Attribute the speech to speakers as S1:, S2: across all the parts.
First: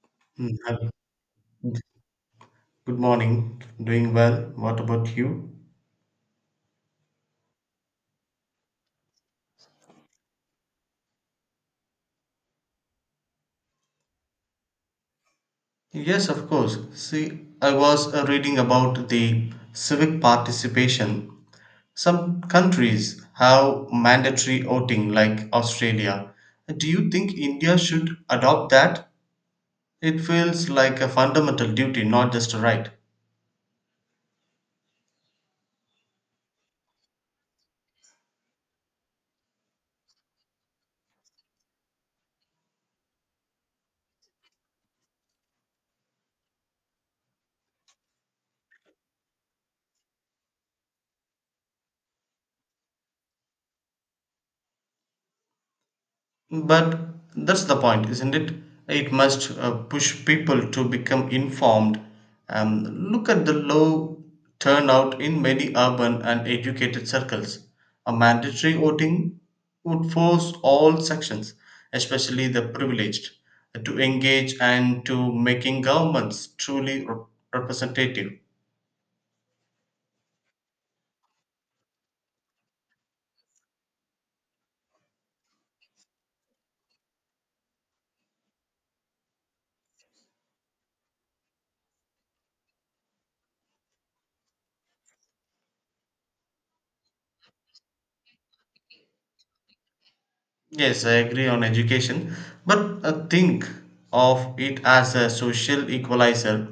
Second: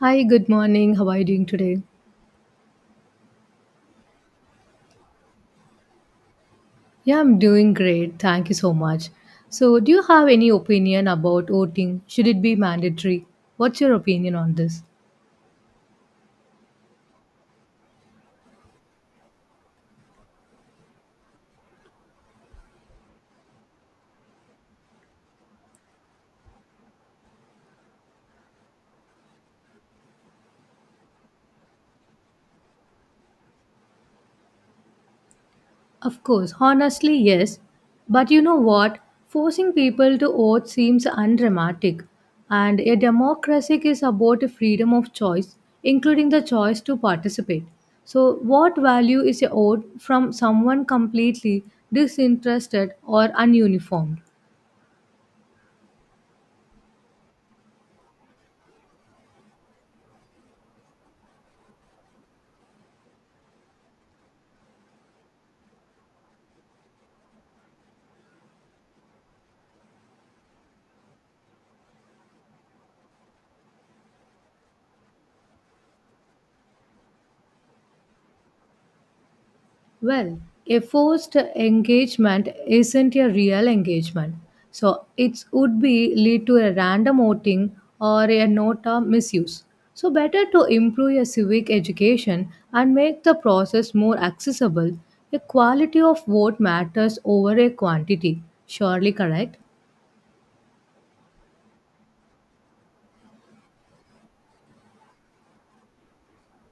S1: Hi, good
S2: Mm, I
S1: morning. How are you doing today?
S2: Good morning. Doing well. What about you?
S1: Yeah, I'm doing great. Thank you so much. So, do you have any opinion about voting? Should it be mandatory? What's your opinion on this?
S2: Yes, of course. See, I was reading about the civic participation. Some countries have mandatory voting, like Australia. Do you think India should adopt that? It feels like a fundamental duty, not just a right.
S1: Of course, honestly, yes. But you know what? Forcing people to vote seems undramatic. And a democracy is about a freedom of choice, including the choice to participate. So, what value is a vote from someone completely disinterested or ununiformed?
S2: But that's the point, isn't it? It must push people to become informed. Um, look at the low turnout in many urban and educated circles. A mandatory voting would force all sections, especially the privileged, to engage and to making governments truly representative.
S1: Well, a forced engagement isn't a real engagement. So it would be lead to a random voting or a nota misuse. So better to improve your civic education and make the process more accessible. The quality of vote matters over a quantity. Surely correct?
S2: Yes, I agree on education, but think of it as a social equalizer.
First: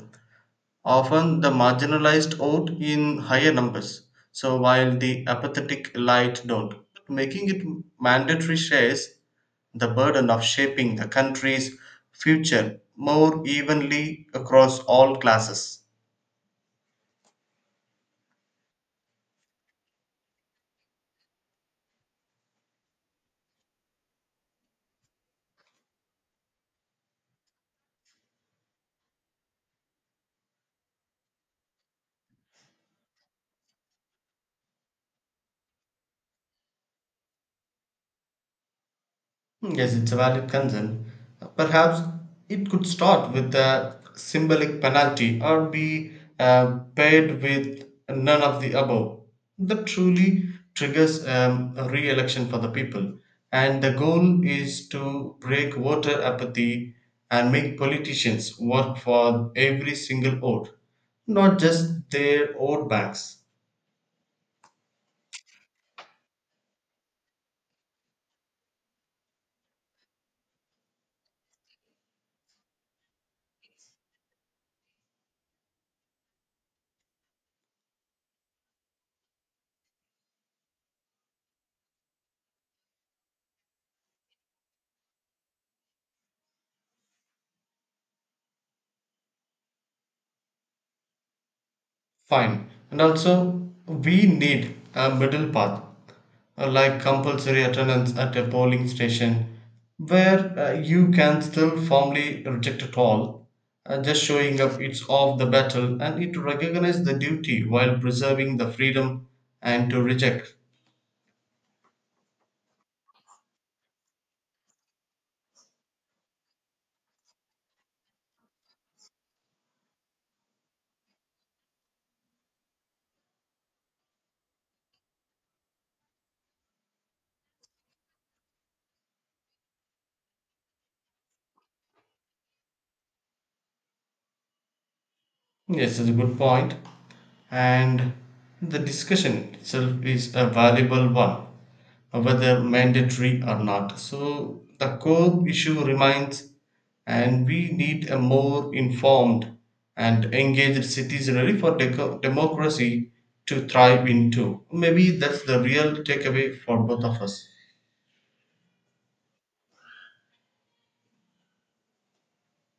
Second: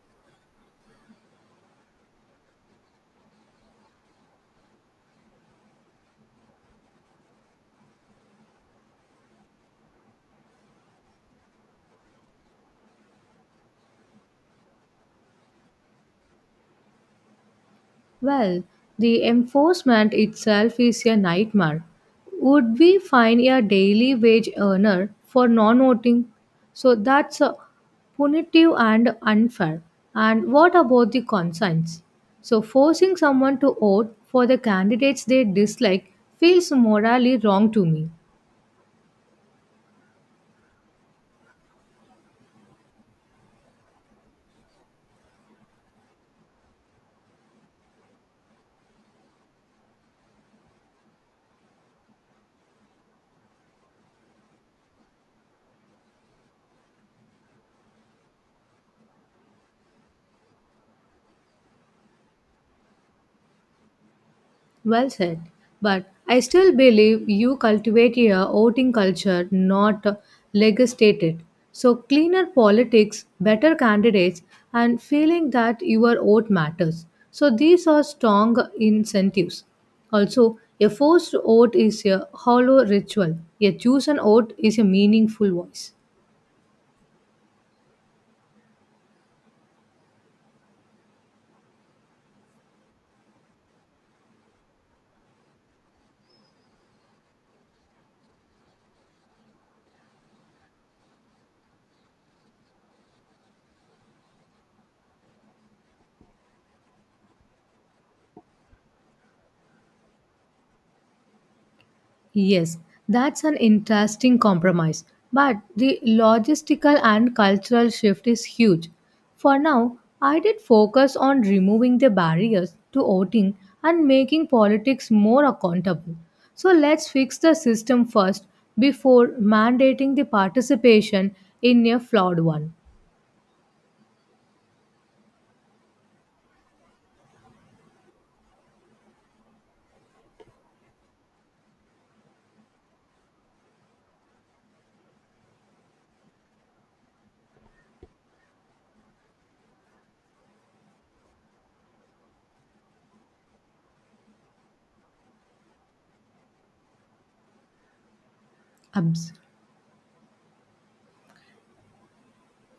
S2: Often the marginalized vote in higher numbers, so while the apathetic elite don't. Making it mandatory shares the burden of shaping the country's future more evenly across all classes.
S1: Well, the enforcement itself is a nightmare. Would we fine a daily wage earner for non voting? So that's punitive and unfair. And what about the conscience? So forcing someone to vote for the candidates they dislike feels morally wrong to me.
S2: Yes, it's a valid concern. Perhaps it could start with a symbolic penalty or be paid with none of the above. That truly triggers a re election for the people. And the goal is to break voter apathy and make politicians work for every single vote, not just their vote banks.
S1: Well said. But I still believe you cultivate a voting culture, not legislate it. So, cleaner politics, better candidates, and feeling that your vote matters. So, these are strong incentives. Also, a forced vote is a hollow ritual, a chosen vote is a meaningful voice.
S2: Fine, and also we need a middle path, like compulsory attendance at a polling station, where you can still formally reject it all. Just showing up it's off the battle, and it recognizes the duty while preserving the freedom and to reject.
S1: Yes, that's an interesting compromise, but the logistical and cultural shift is huge. For now, I did focus on removing the barriers to voting and making politics more accountable. So let's fix the system first before mandating the participation in a flawed one.
S2: Yes, it's a good point. And the discussion itself is a valuable one, whether mandatory or not. So the core issue remains, and we need a more informed and engaged citizenry for democracy to thrive into. Maybe that's the real takeaway for both of us.
S1: Abs.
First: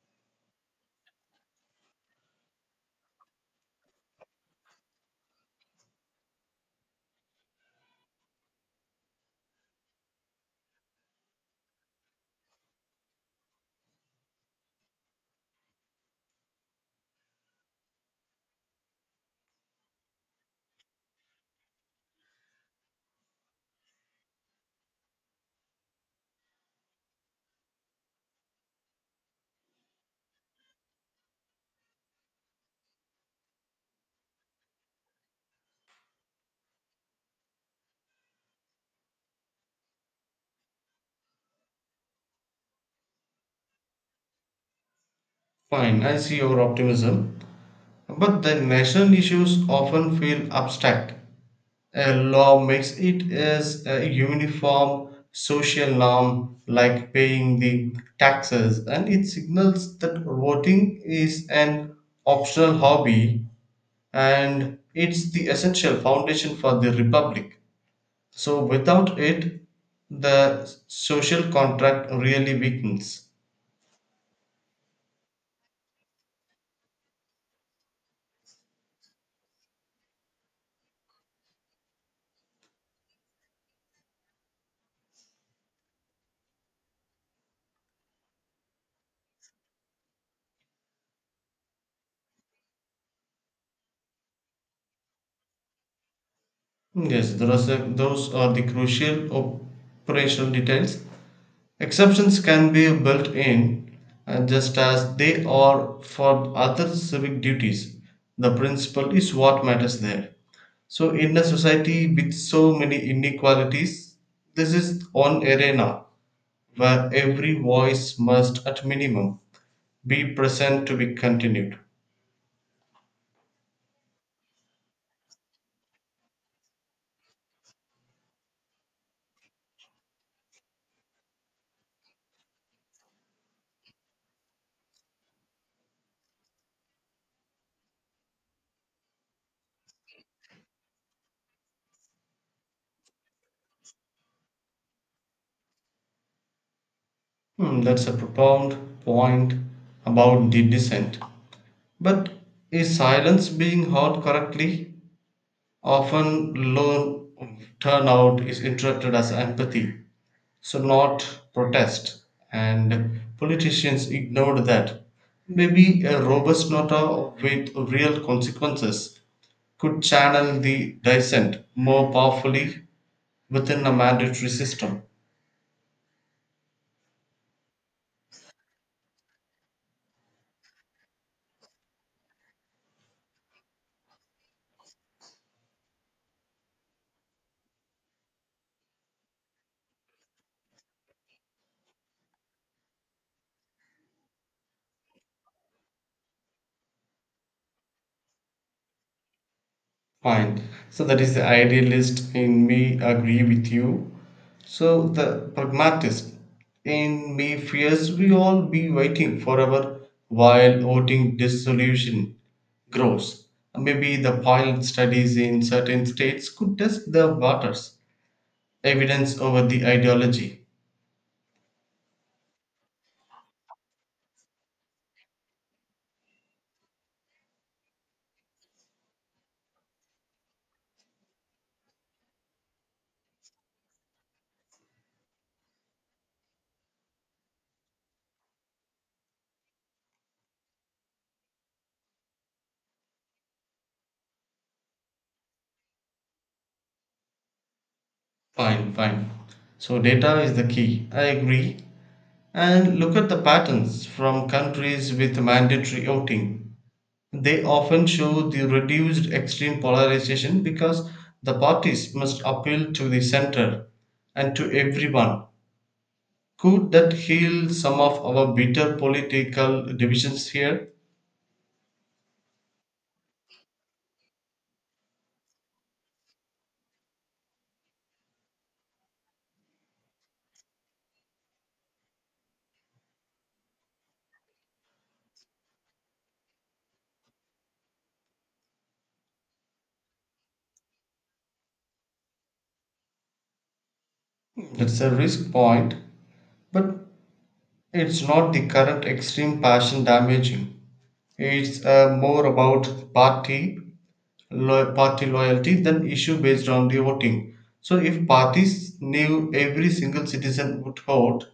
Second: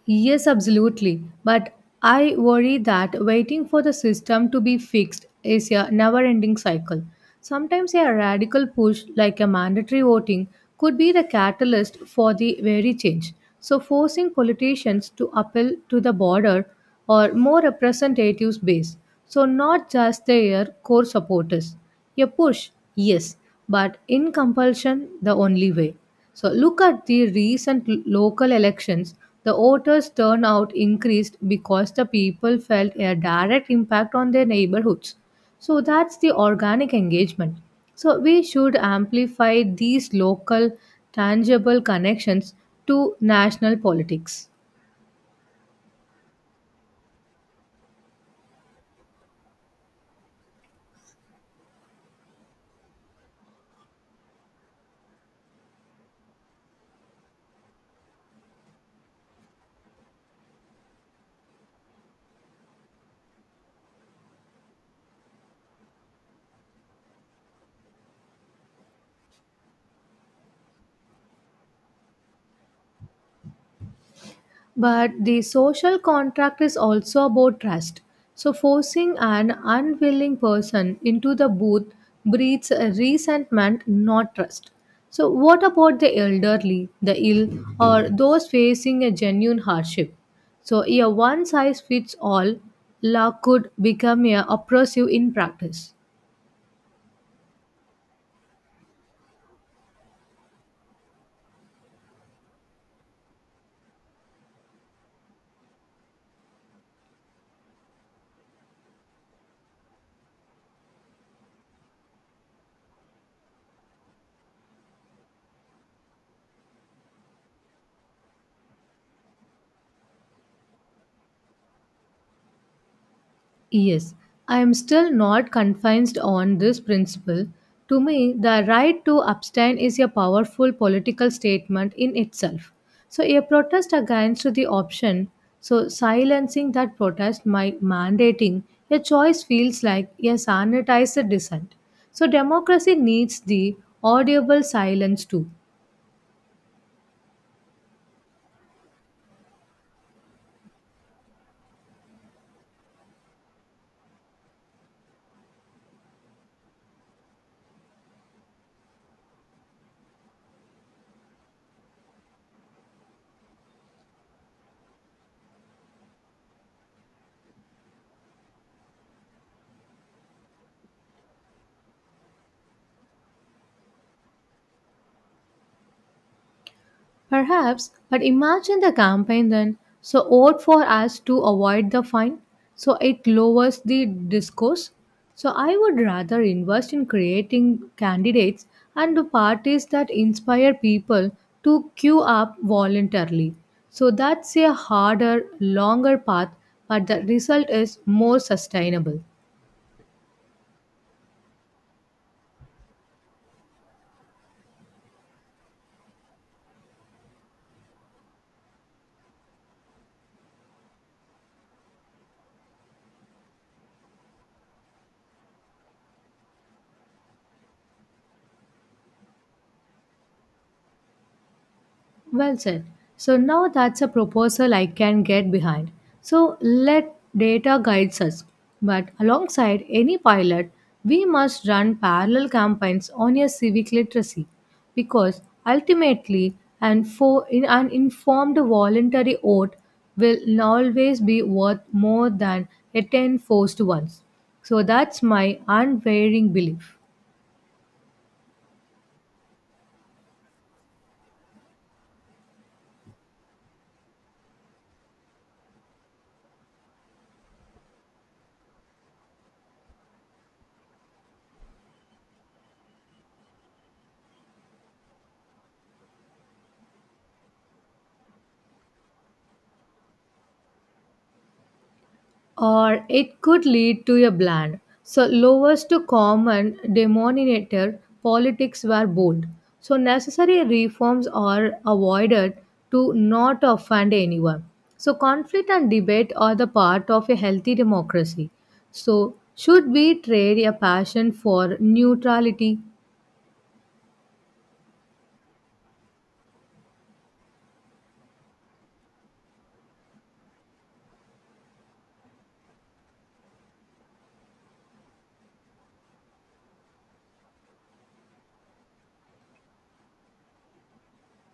S1: Yes, absolutely. But I worry that waiting for the system to be fixed is a never ending cycle. Sometimes a radical push, like a mandatory voting, could be the catalyst for the very change. So, forcing politicians to appeal to the broader or more representative base, so not just their core supporters a push, yes, but in compulsion, the only way. So look at the recent local elections. The voters' turnout increased because the people felt a direct impact on their neighborhoods. So that's the organic engagement. So we should amplify these local, tangible connections to national politics.
S2: Fine, I see your optimism. But the national issues often feel abstract. A law makes it as a uniform social norm, like paying the taxes, and it signals that voting is an optional hobby and it's the essential foundation for the republic. So, without it, the social contract really weakens.
S1: But the social contract is also about trust. So, forcing an unwilling person into the booth breeds resentment, not trust. So, what about the elderly, the ill, or those facing a genuine hardship? So, a one size fits all law could become a oppressive in practice.
S2: Yes, those are the crucial operational details. Exceptions can be built in, just as they are for other civic duties. The principle is what matters there. So, in a society with so many inequalities, this is one arena where every voice must, at minimum, be present to be continued.
S1: Yes, I am still not confined on this principle. To me, the right to abstain is a powerful political statement in itself. So, a protest against the option, so silencing that protest by mandating a choice feels like a sanitized dissent. So, democracy needs the audible silence too.
S2: Hmm, that's a profound point about the dissent. But is silence being heard correctly? Often, loan turnout is interpreted as empathy, so not protest, and politicians ignored that. Maybe a robust nota with real consequences could channel the dissent more powerfully within a mandatory system.
S1: Perhaps, but imagine the campaign then. So vote for us to avoid the fine. So it lowers the discourse. So I would rather invest in creating candidates and the parties that inspire people to queue up voluntarily. So that's a harder, longer path, but the result is more sustainable.
S2: Fine. So that is the idealist in me agree with you. So the pragmatist in me fears we all be waiting forever while voting dissolution grows. Maybe the pilot studies in certain states could test the waters, evidence over the ideology.
S1: Well said. So now that's a proposal I can get behind. So let data guides us. But alongside any pilot, we must run parallel campaigns on your civic literacy because ultimately in an informed voluntary vote will always be worth more than a 10 forced ones. So that's my unwavering belief.
S2: Fine, fine. So data is the key. I agree. And look at the patterns from countries with mandatory voting. They often show the reduced extreme polarization because the parties must appeal to the center and to everyone. Could that heal some of our bitter political divisions here?
S1: Or it could lead to a bland. So lowest to common denominator politics were bold. So necessary reforms are avoided to not offend anyone. So conflict and debate are the part of a healthy democracy. So should we trade a passion for neutrality?
S2: It's a risk point, but it's not the current extreme passion damaging. It's more about party loyalty than issue based on the voting. So if parties knew every single citizen would vote,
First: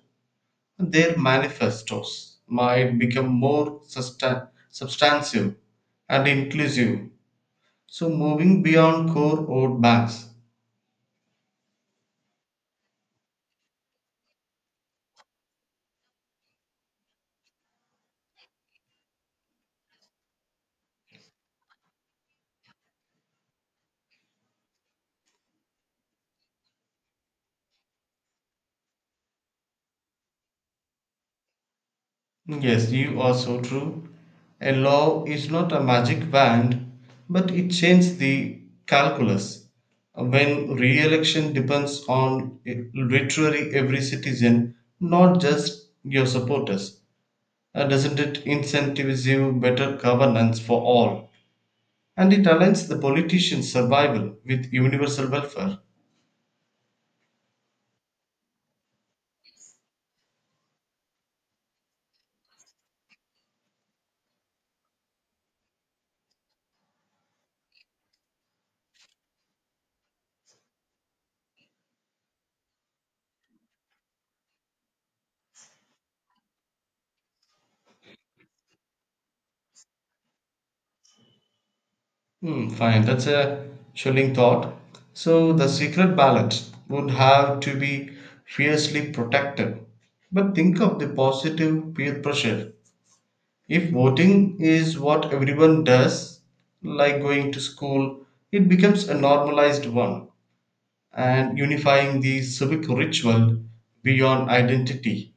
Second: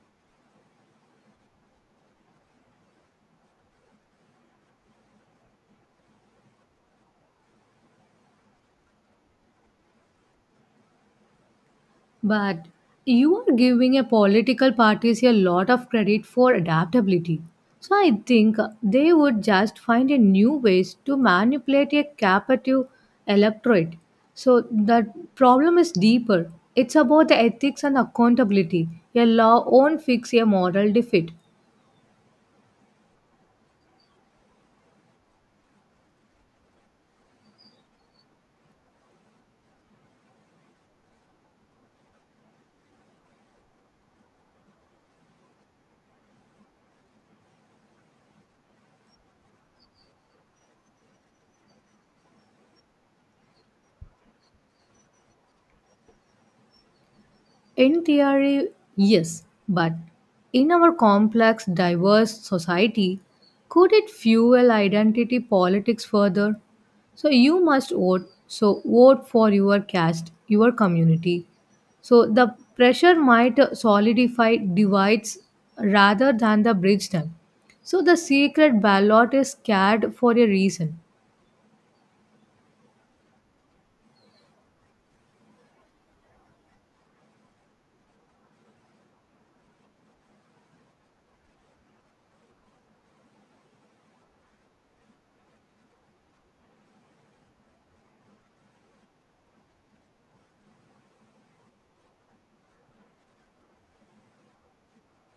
S2: their manifestos might become more substantive and inclusive. So, moving beyond core vote banks.
S1: But you are giving a political parties a lot of credit for adaptability. So I think they would just find a new ways to manipulate a captive electorate. So the problem is deeper. It's about the ethics and accountability. A law won't fix a moral defeat.
S2: Yes, you are so true. A law is not a magic wand, but it changes the calculus. When re election depends on literally every citizen, not just your supporters, doesn't it incentivize better governance for all? And it aligns the politician's survival with universal welfare.
S1: In theory, yes, but in our complex, diverse society, could it fuel identity politics further? So you must vote, so vote for your caste, your community. So the pressure might solidify divides rather than the bridge them. So the secret ballot is scared for a reason.
S2: Hmm, fine, that's a chilling thought. So the secret ballot would have to be fiercely protected. But think of the positive peer pressure. If voting is what everyone does, like going to school, it becomes a normalized one and unifying the civic ritual beyond identity.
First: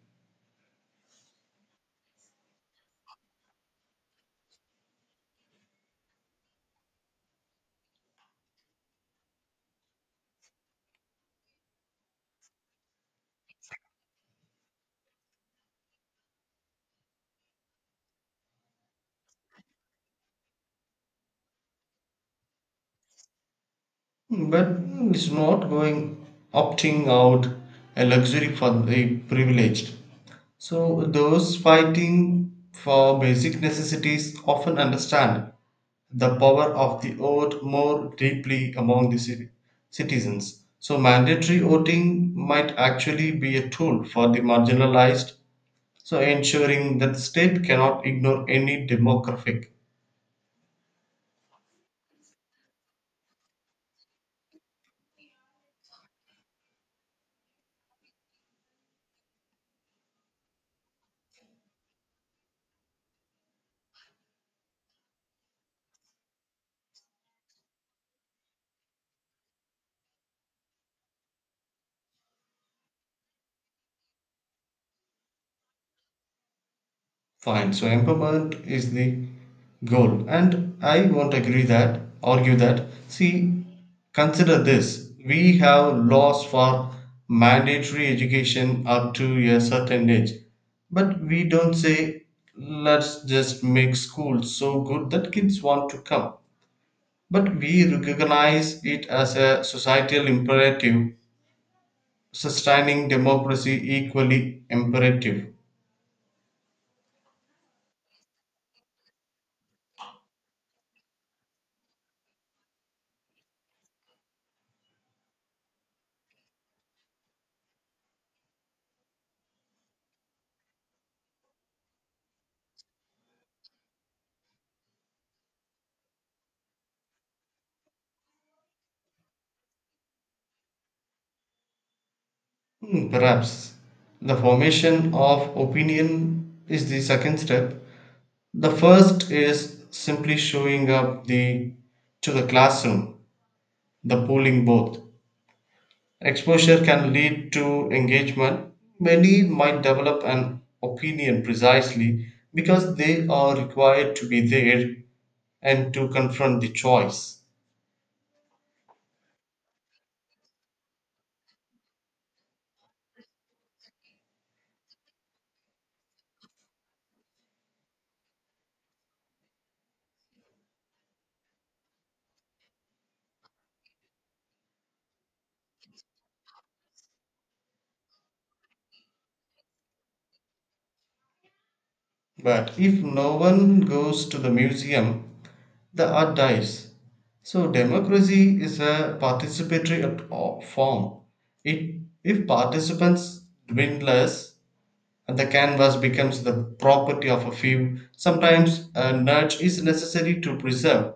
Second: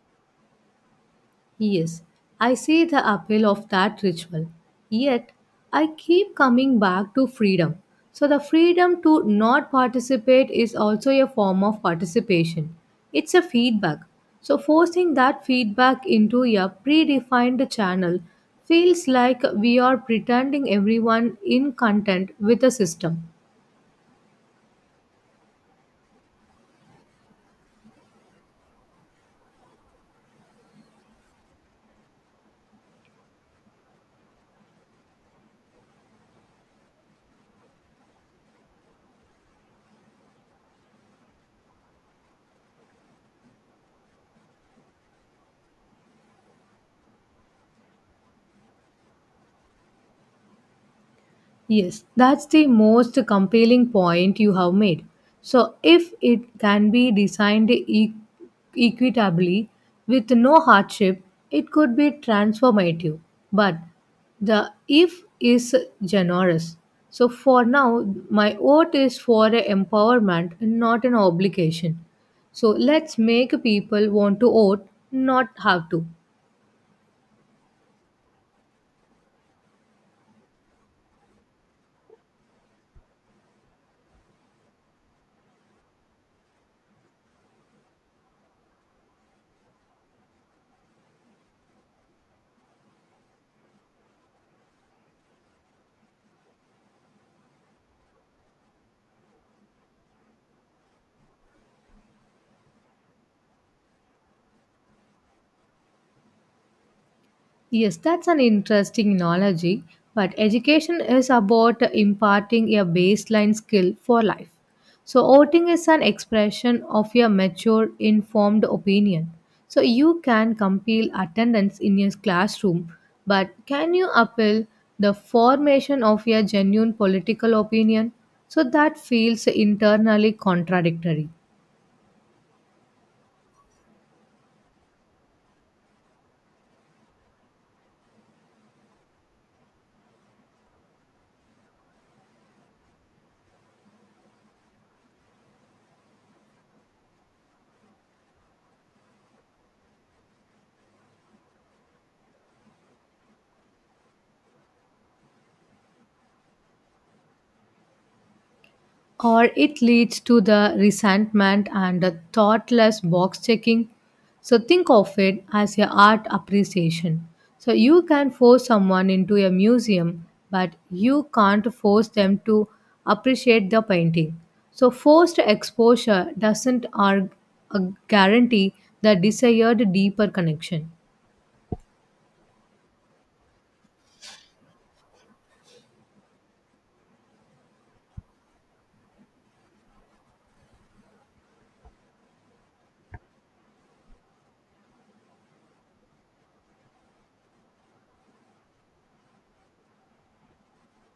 S1: Yes, I see the appeal of that ritual. Yet, I keep coming back to freedom. So, the freedom to not participate is also a form of participation. It's a feedback. So, forcing that feedback into a predefined channel feels like we are pretending everyone in content with a system.
S2: But it's not going opting out a luxury for the privileged. So those fighting for basic necessities often understand the power of the vote more deeply among the citizens. So mandatory voting might actually be a tool for the marginalized, so ensuring that the state cannot ignore any demographic.
S1: Yes, that's the most compelling point you have made. So, if it can be designed equitably with no hardship, it could be transformative. But the if is generous. So, for now, my vote is for a empowerment, not an obligation. So, let's make people want to vote, not have to.
S2: Fine. So empowerment is the goal. And I won't agree that, argue that. See, consider this. We have laws for mandatory education up to a certain age. But we don't say, let's just make school so good that kids want to come. But we recognize it as a societal imperative, sustaining democracy equally imperative.
S1: Yes, that's an interesting analogy, but education is about imparting a baseline skill for life. So, voting is an expression of your mature, informed opinion. So, you can compile attendance in your classroom, but can you appeal the formation of your genuine political opinion? So, that feels internally contradictory.
S2: Hmm, perhaps the formation of opinion is the second step. The first is simply showing up the to the classroom, the polling booth. Exposure can lead to engagement. Many might develop an opinion precisely because they are required to be there and to confront the choice.
S1: Or it leads to the resentment and the thoughtless box checking. So think of it as a art appreciation. So you can force someone into a museum, but you can't force them to appreciate the painting. So forced exposure doesn't uh, guarantee the desired deeper connection.
S2: But if no one goes to the museum, the art dies. So democracy is a participatory form. It, if participants dwindles and the canvas becomes the property of a few, sometimes a nudge is necessary to preserve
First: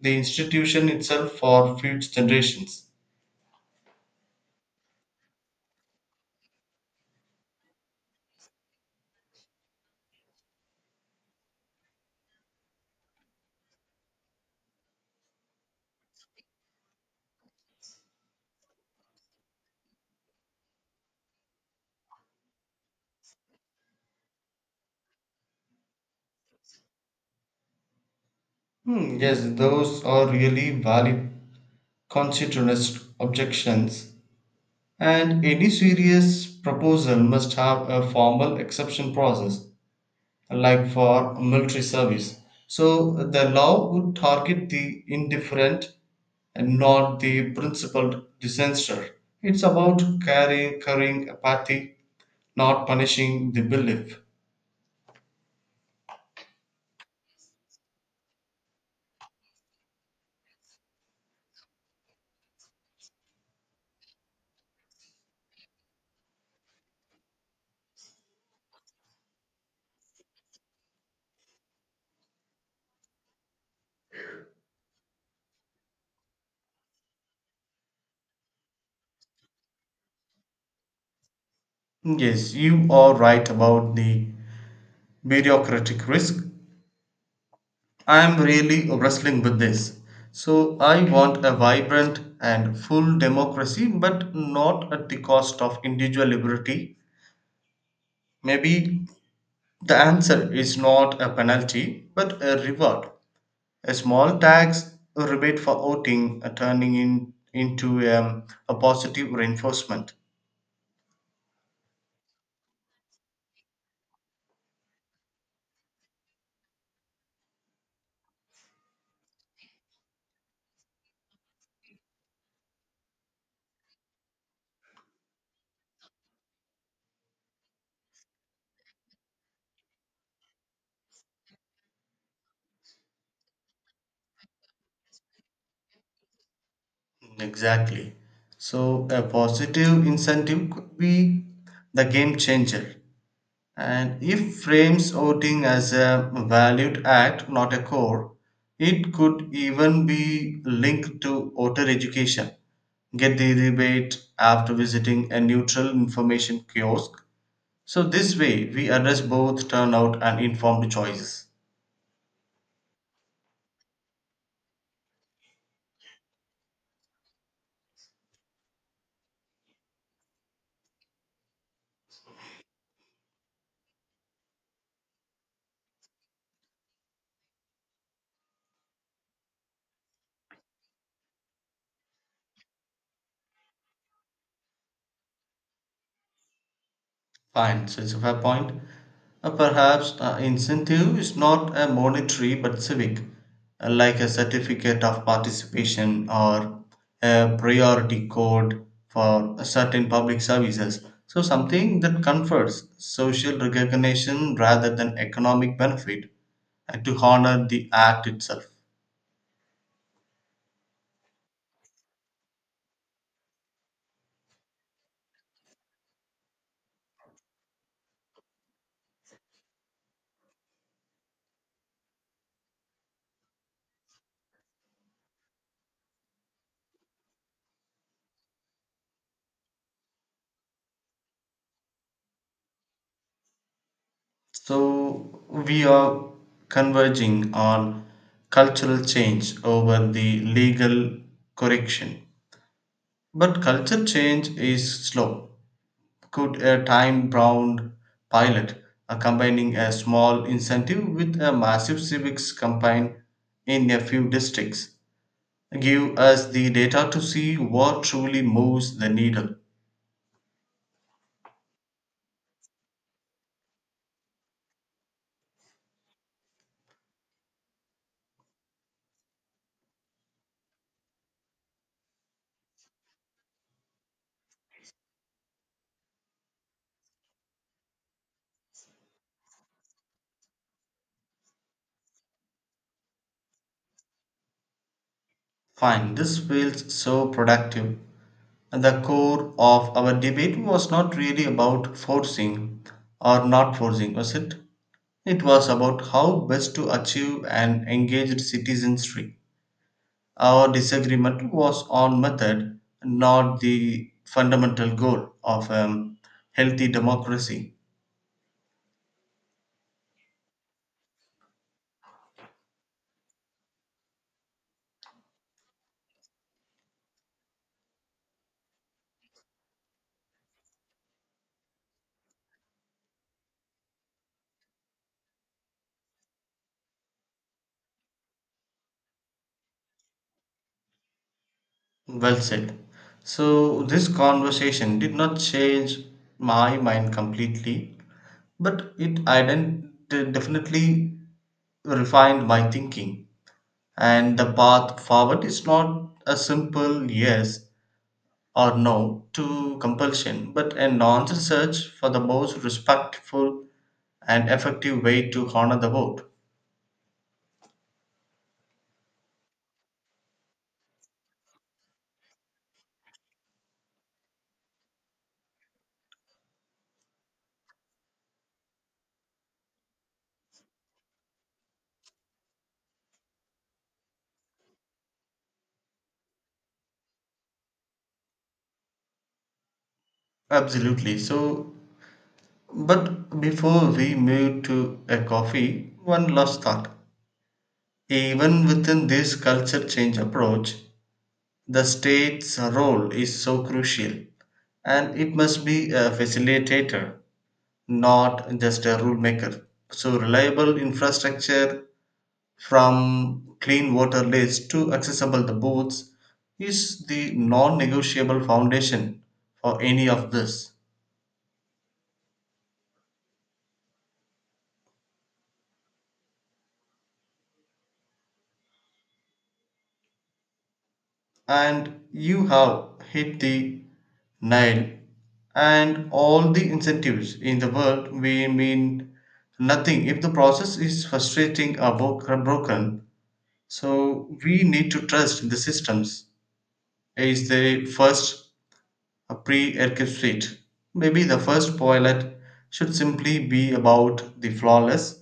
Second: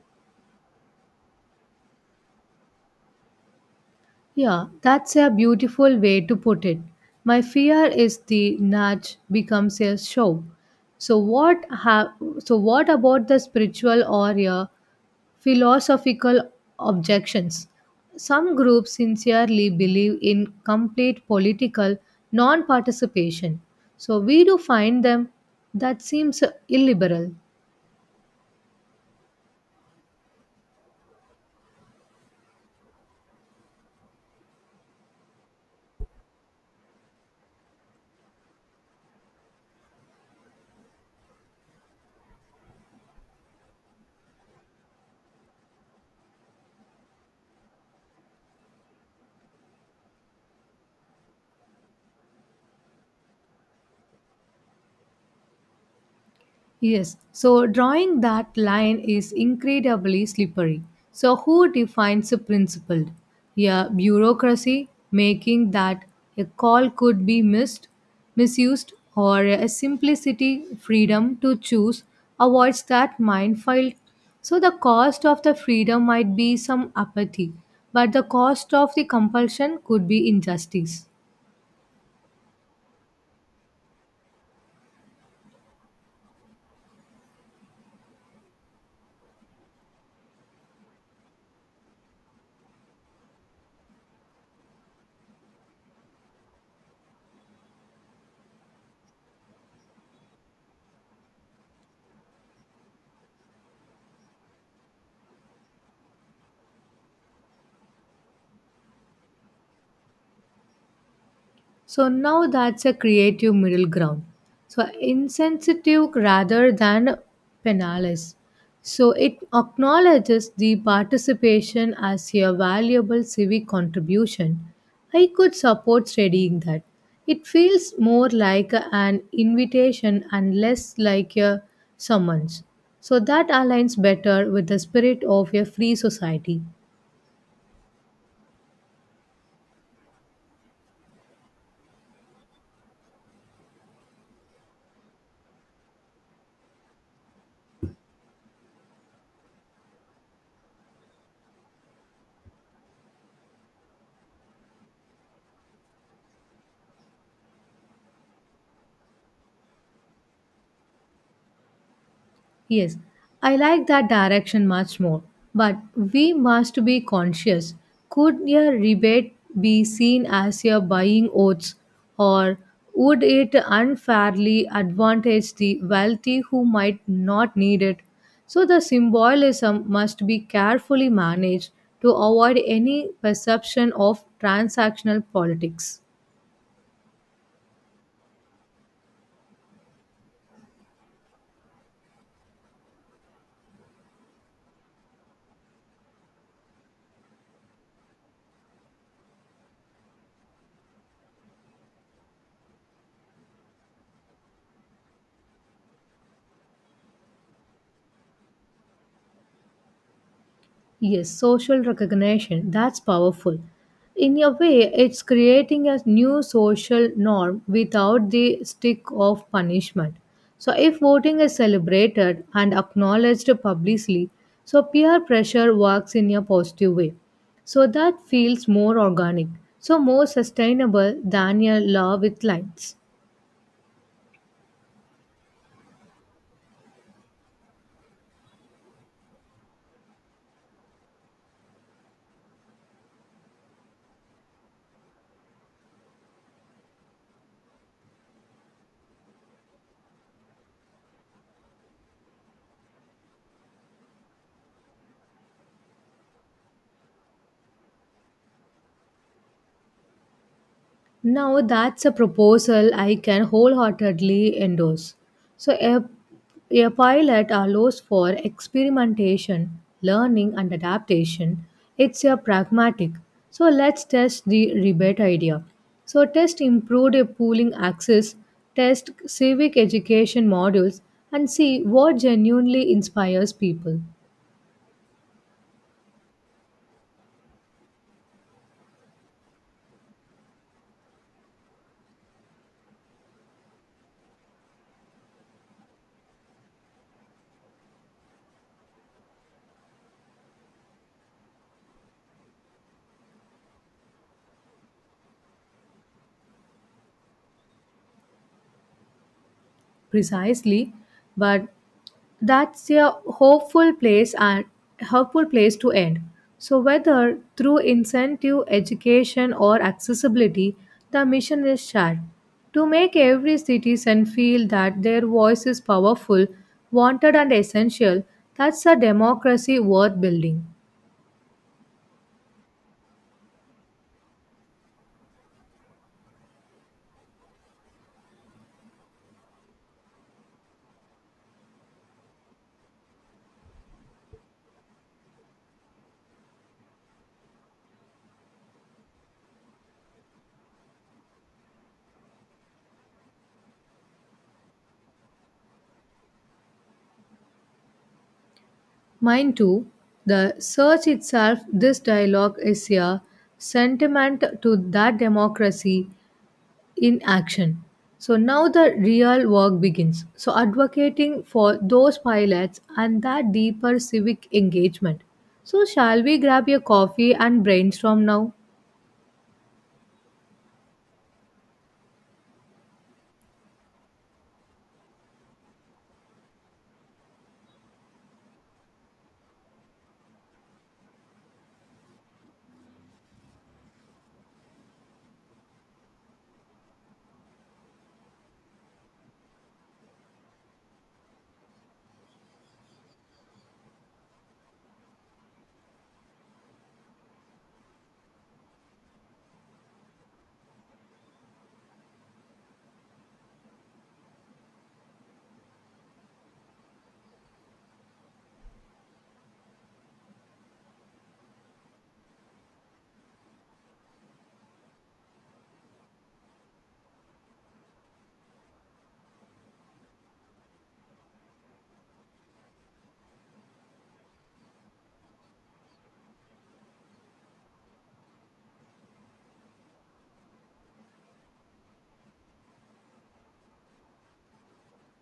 S2: the institution itself for future generations.
S1: Yeah, that's a beautiful way to put it. My fear is the nudge becomes a show. So what ha- so what about the spiritual or philosophical objections? Some groups sincerely believe in complete political non-participation. So we do find them that seems illiberal.
S2: Hmm, yes, those are really valid constitutionalist objections, and any serious proposal must have a formal exception process like for military service. So the law would target the indifferent and not the principled dissenter. It's about caring, curing apathy, not punishing the belief.
S1: Yes, so drawing that line is incredibly slippery. So, who defines a principled? Yeah, bureaucracy making that a call could be missed, misused, or a simplicity freedom to choose avoids that minefield. So, the cost of the freedom might be some apathy, but the cost of the compulsion could be injustice.
S2: Yes, you are right about the bureaucratic risk. I am really wrestling with this. So I want a vibrant and full democracy, but not at the cost of individual liberty. Maybe the answer is not a penalty, but a reward. A small tax, a rebate for voting, a turning in, into a positive reinforcement.
S1: So now that's a creative middle ground. So insensitive rather than penalis. So it acknowledges the participation as a valuable civic contribution. I could support studying that. It feels more like an invitation and less like a summons. So that aligns better with the spirit of a free society.
S2: Exactly. So, a positive incentive could be the game changer. And if frames voting as a valued act, not a core, it could even be linked to voter education. Get the rebate after visiting a neutral information kiosk. So this way we address both turnout and informed choices.
S1: Yes, I like that direction much more. But we must be conscious. Could a rebate be seen as a buying oats, or would it unfairly advantage the wealthy who might not need it? So the symbolism must be carefully managed to avoid any perception of transactional politics.
S2: Fine, so it's a fair point. Perhaps incentive is not a monetary but civic, like a certificate of participation or a priority code for certain public services. So something that confers social recognition rather than economic benefit, and to honor the act itself.
S1: Yes, social recognition, that's powerful. In a way, it's creating a new social norm without the stick of punishment. So, if voting is celebrated and acknowledged publicly, so peer pressure works in a positive way. So, that feels more organic, so more sustainable than a law with lines.
S2: So we are converging on cultural change over the legal correction. But culture change is slow. Could a time bound pilot, combining a small incentive with a massive civics campaign in a few districts, give us the data to see what truly moves the needle?
S1: Now that's a proposal I can wholeheartedly endorse. So a pilot allows for experimentation, learning and adaptation. It's a pragmatic. So let's test the rebate idea. So test improved pooling access, test civic education modules and see what genuinely inspires people.
S2: Fine, this feels so productive. The core of our debate was not really about forcing or not forcing, was it? It was about how best to achieve an engaged citizenry. Our disagreement was on method, not the fundamental goal of a healthy democracy.
S1: Precisely, but that's a hopeful place and hopeful place to end so whether through incentive education or accessibility the mission is shared to make every citizen feel that their voice is powerful wanted and essential that's a democracy worth building
S2: Well said. So, this conversation did not change my mind completely, but it definitely refined my thinking. And the path forward is not a simple yes or no to compulsion, but an honest search for the most respectful and effective way to honor the vote.
S1: mine too the search itself this dialogue is a sentiment to that democracy in action. So now the real work begins. So advocating for those pilots and that deeper civic engagement. So shall we grab your coffee and brainstorm now?
S2: Absolutely. So, but before we move to a coffee, one last thought. Even within this culture change approach, the state's role is so crucial and it must be a facilitator, not just a rule maker. So, reliable infrastructure from clean water lists to accessible the boats is the non negotiable foundation for any of this. And you have hit the nail, and all the incentives in the world we mean nothing if the process is frustrating or broken. So, we need to trust the systems, is the first a pre-Erkel Street. Maybe the first pilot should simply be about the flawless,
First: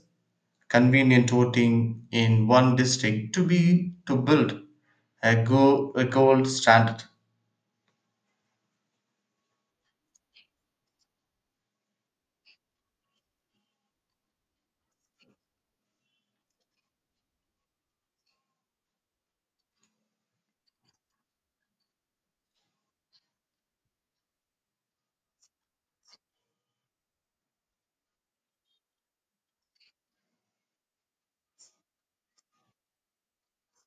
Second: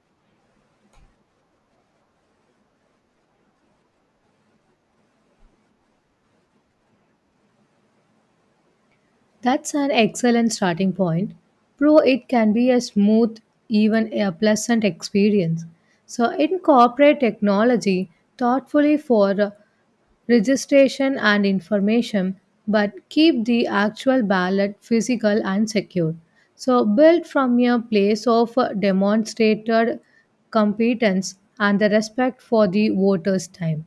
S2: convenient voting in one district to be to build a gold standard.
S1: That's an excellent starting point. Pro, it can be a smooth, even a pleasant experience. So incorporate technology thoughtfully for registration and information, but keep the actual ballot physical and secure. So, build from a place of demonstrated competence and the respect for the voters' time.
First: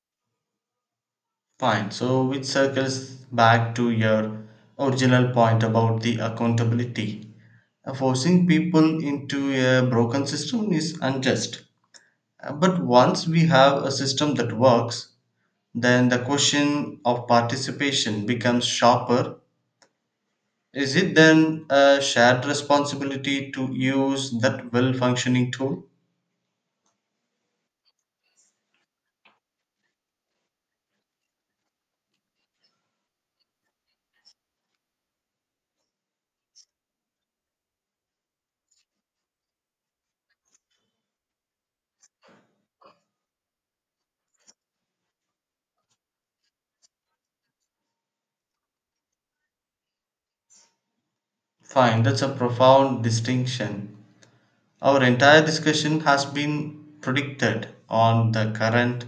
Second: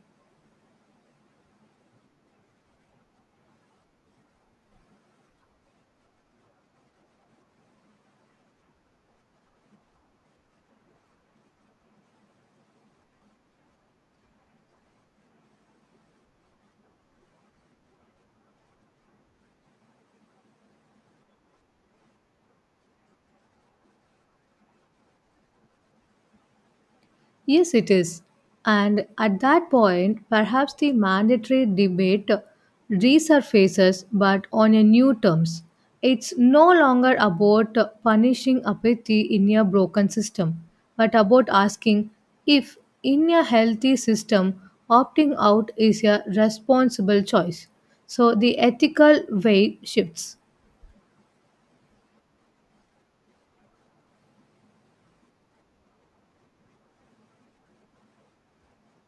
S2: Fine. So it circles back to your original point about the accountability. Forcing people into a broken system is unjust. But once we have a system that works, then the question of participation becomes sharper. Is it then a shared responsibility to use that well functioning tool?
S1: Yes, it is. And at that point, perhaps the mandatory debate resurfaces but on a new terms. It's no longer about punishing apathy in a broken system, but about asking if, in a healthy system, opting out is a responsible choice. So the ethical weight shifts.
S2: Fine, that's a profound distinction. Our entire discussion has been predicted on the current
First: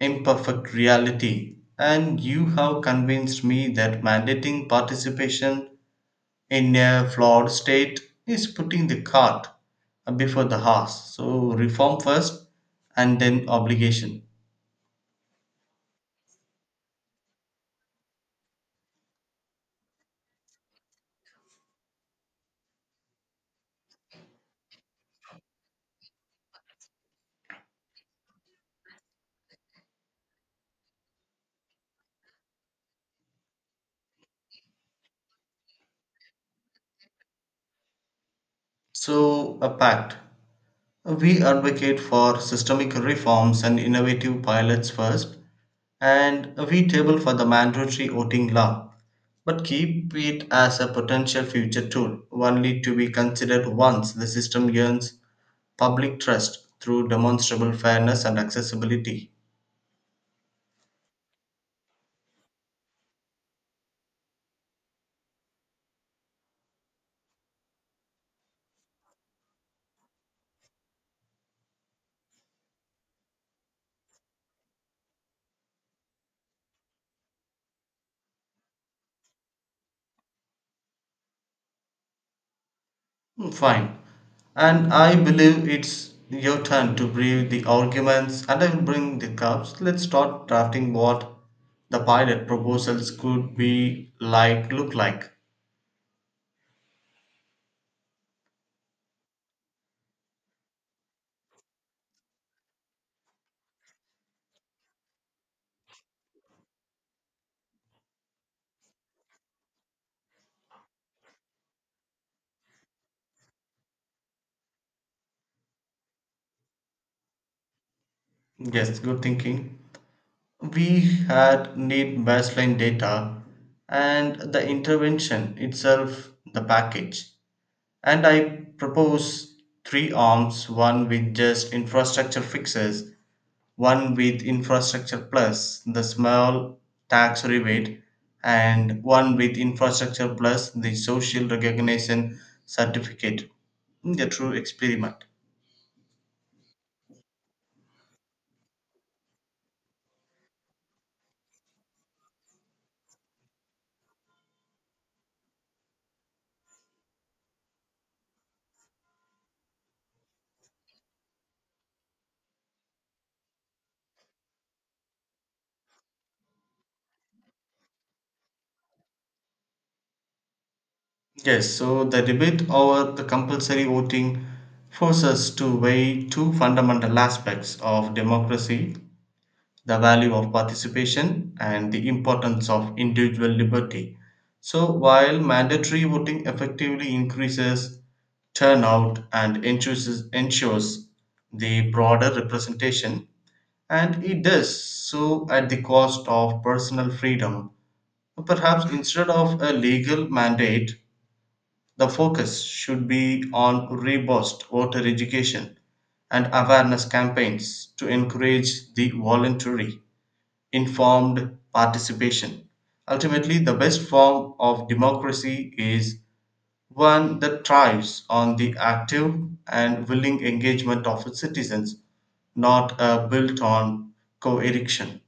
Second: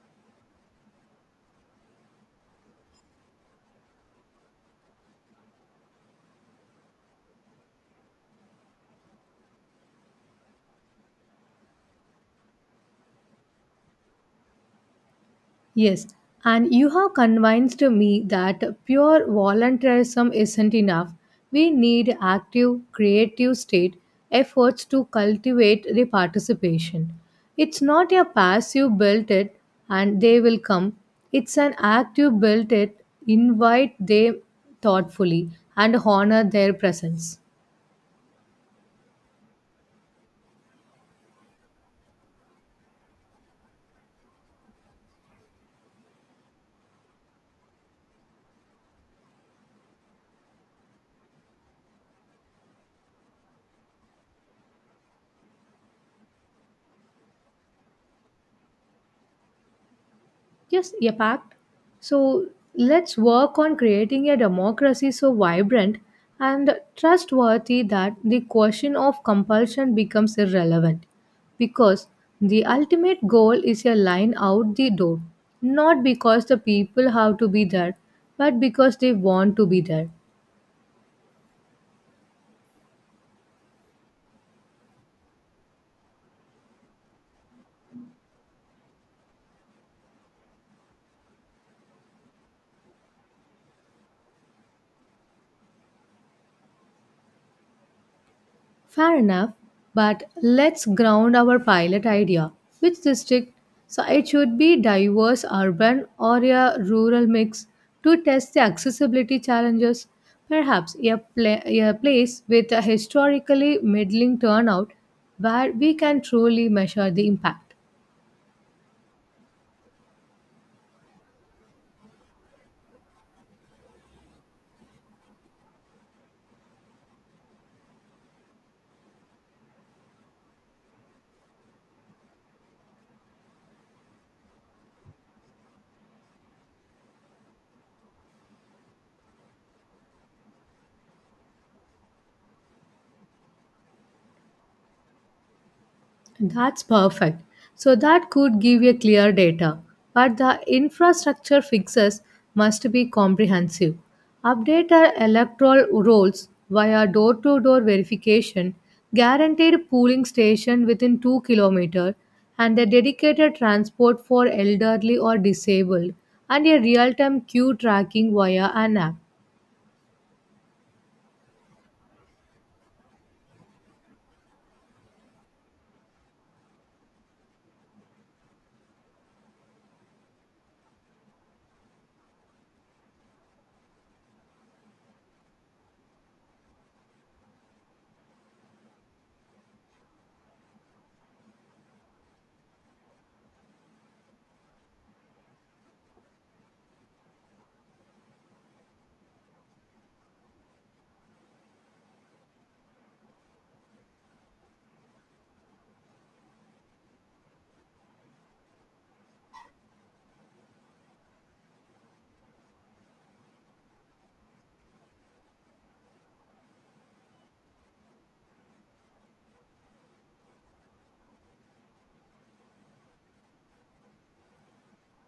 S2: imperfect reality, and you have convinced me that mandating participation in a flawed state is putting the cart before the horse. So, reform first and then obligation.
S1: Yes, and you have convinced me that pure voluntarism isn't enough. We need active, creative state efforts to cultivate the participation. It's not a passive build it and they will come. It's an active build it, invite them thoughtfully and honor their presence.
S2: So, a pact. We advocate for systemic reforms and innovative pilots first, and we table for the mandatory voting law, but keep it as a potential future tool, only to be considered once the system earns public trust through demonstrable fairness and accessibility.
S1: Yes, impact. So let's work on creating a democracy so vibrant and trustworthy that the question of compulsion becomes irrelevant because the ultimate goal is a line out the door, not because the people have to be there, but because they want to be there.
S2: Hmm, fine. And I believe it's your turn to brief the arguments, and I will bring the cups. Let's start drafting what the pilot proposals could be look like.
S1: Fair enough, but let's ground our pilot idea. Which district? So it should be diverse urban or a rural mix to test the accessibility challenges. Perhaps a place with a historically middling turnout where we can truly measure the impact.
S2: Yes, good thinking. We had need baseline data and the intervention itself, the package. And I propose three arms: one with just infrastructure fixes, one with infrastructure plus the small tax rebate, and one with infrastructure plus the social recognition certificate in the true experiment.
S1: That's perfect. So that could give a clear data, but the infrastructure fixes must be comprehensive. Update our electoral rolls via door-to-door verification, guaranteed polling station within 2 km, and a dedicated transport for elderly or disabled, and a real-time queue tracking via an app.
S2: Yes, so the debate over the compulsory voting forces us to weigh two fundamental aspects of democracy, the value of participation and the importance of individual liberty. So, while mandatory voting effectively increases turnout and ensures the broader representation, and it does so at the cost of personal freedom, perhaps instead of a legal mandate, the focus should be on robust voter education and awareness campaigns to encourage the voluntary informed participation. Ultimately, the best form of democracy is one that thrives on the active and willing engagement of its citizens, not built on coercion.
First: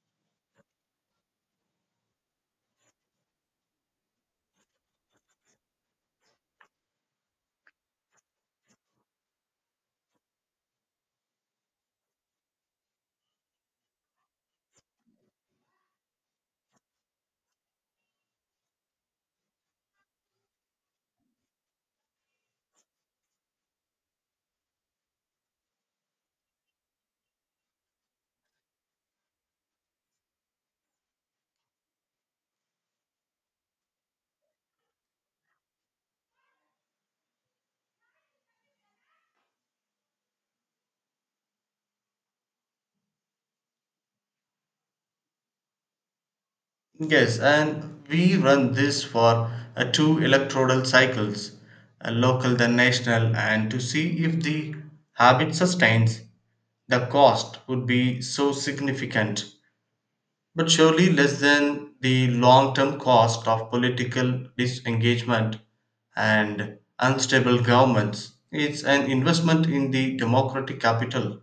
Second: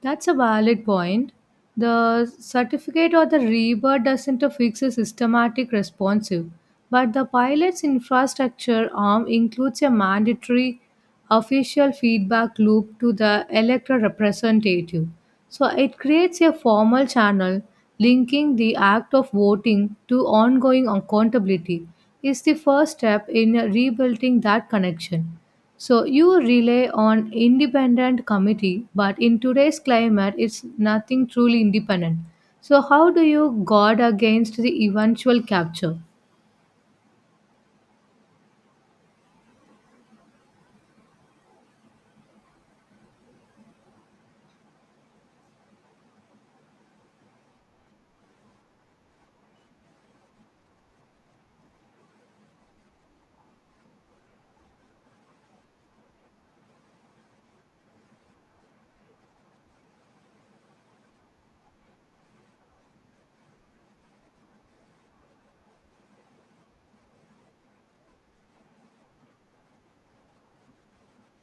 S1: That's a valid point. The certificate or the rebirth doesn't fix a systematic responsive, but the pilot's infrastructure arm includes a mandatory official feedback loop to the electoral representative. So it creates a formal channel linking the act of voting to ongoing accountability is the first step in rebuilding that connection. So you rely on independent committee, but in today's climate, it's nothing truly independent. So how do you guard against the eventual capture?
S2: Yes, and we run this for 2 electoral cycles, local then national, and to see if the habit sustains. The cost would be so significant but surely less than the long term cost of political disengagement and unstable governments. It's an investment in the democratic capital.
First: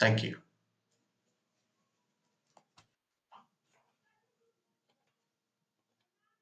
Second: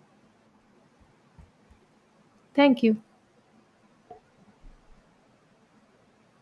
S2: Thank you.
S1: Thank you.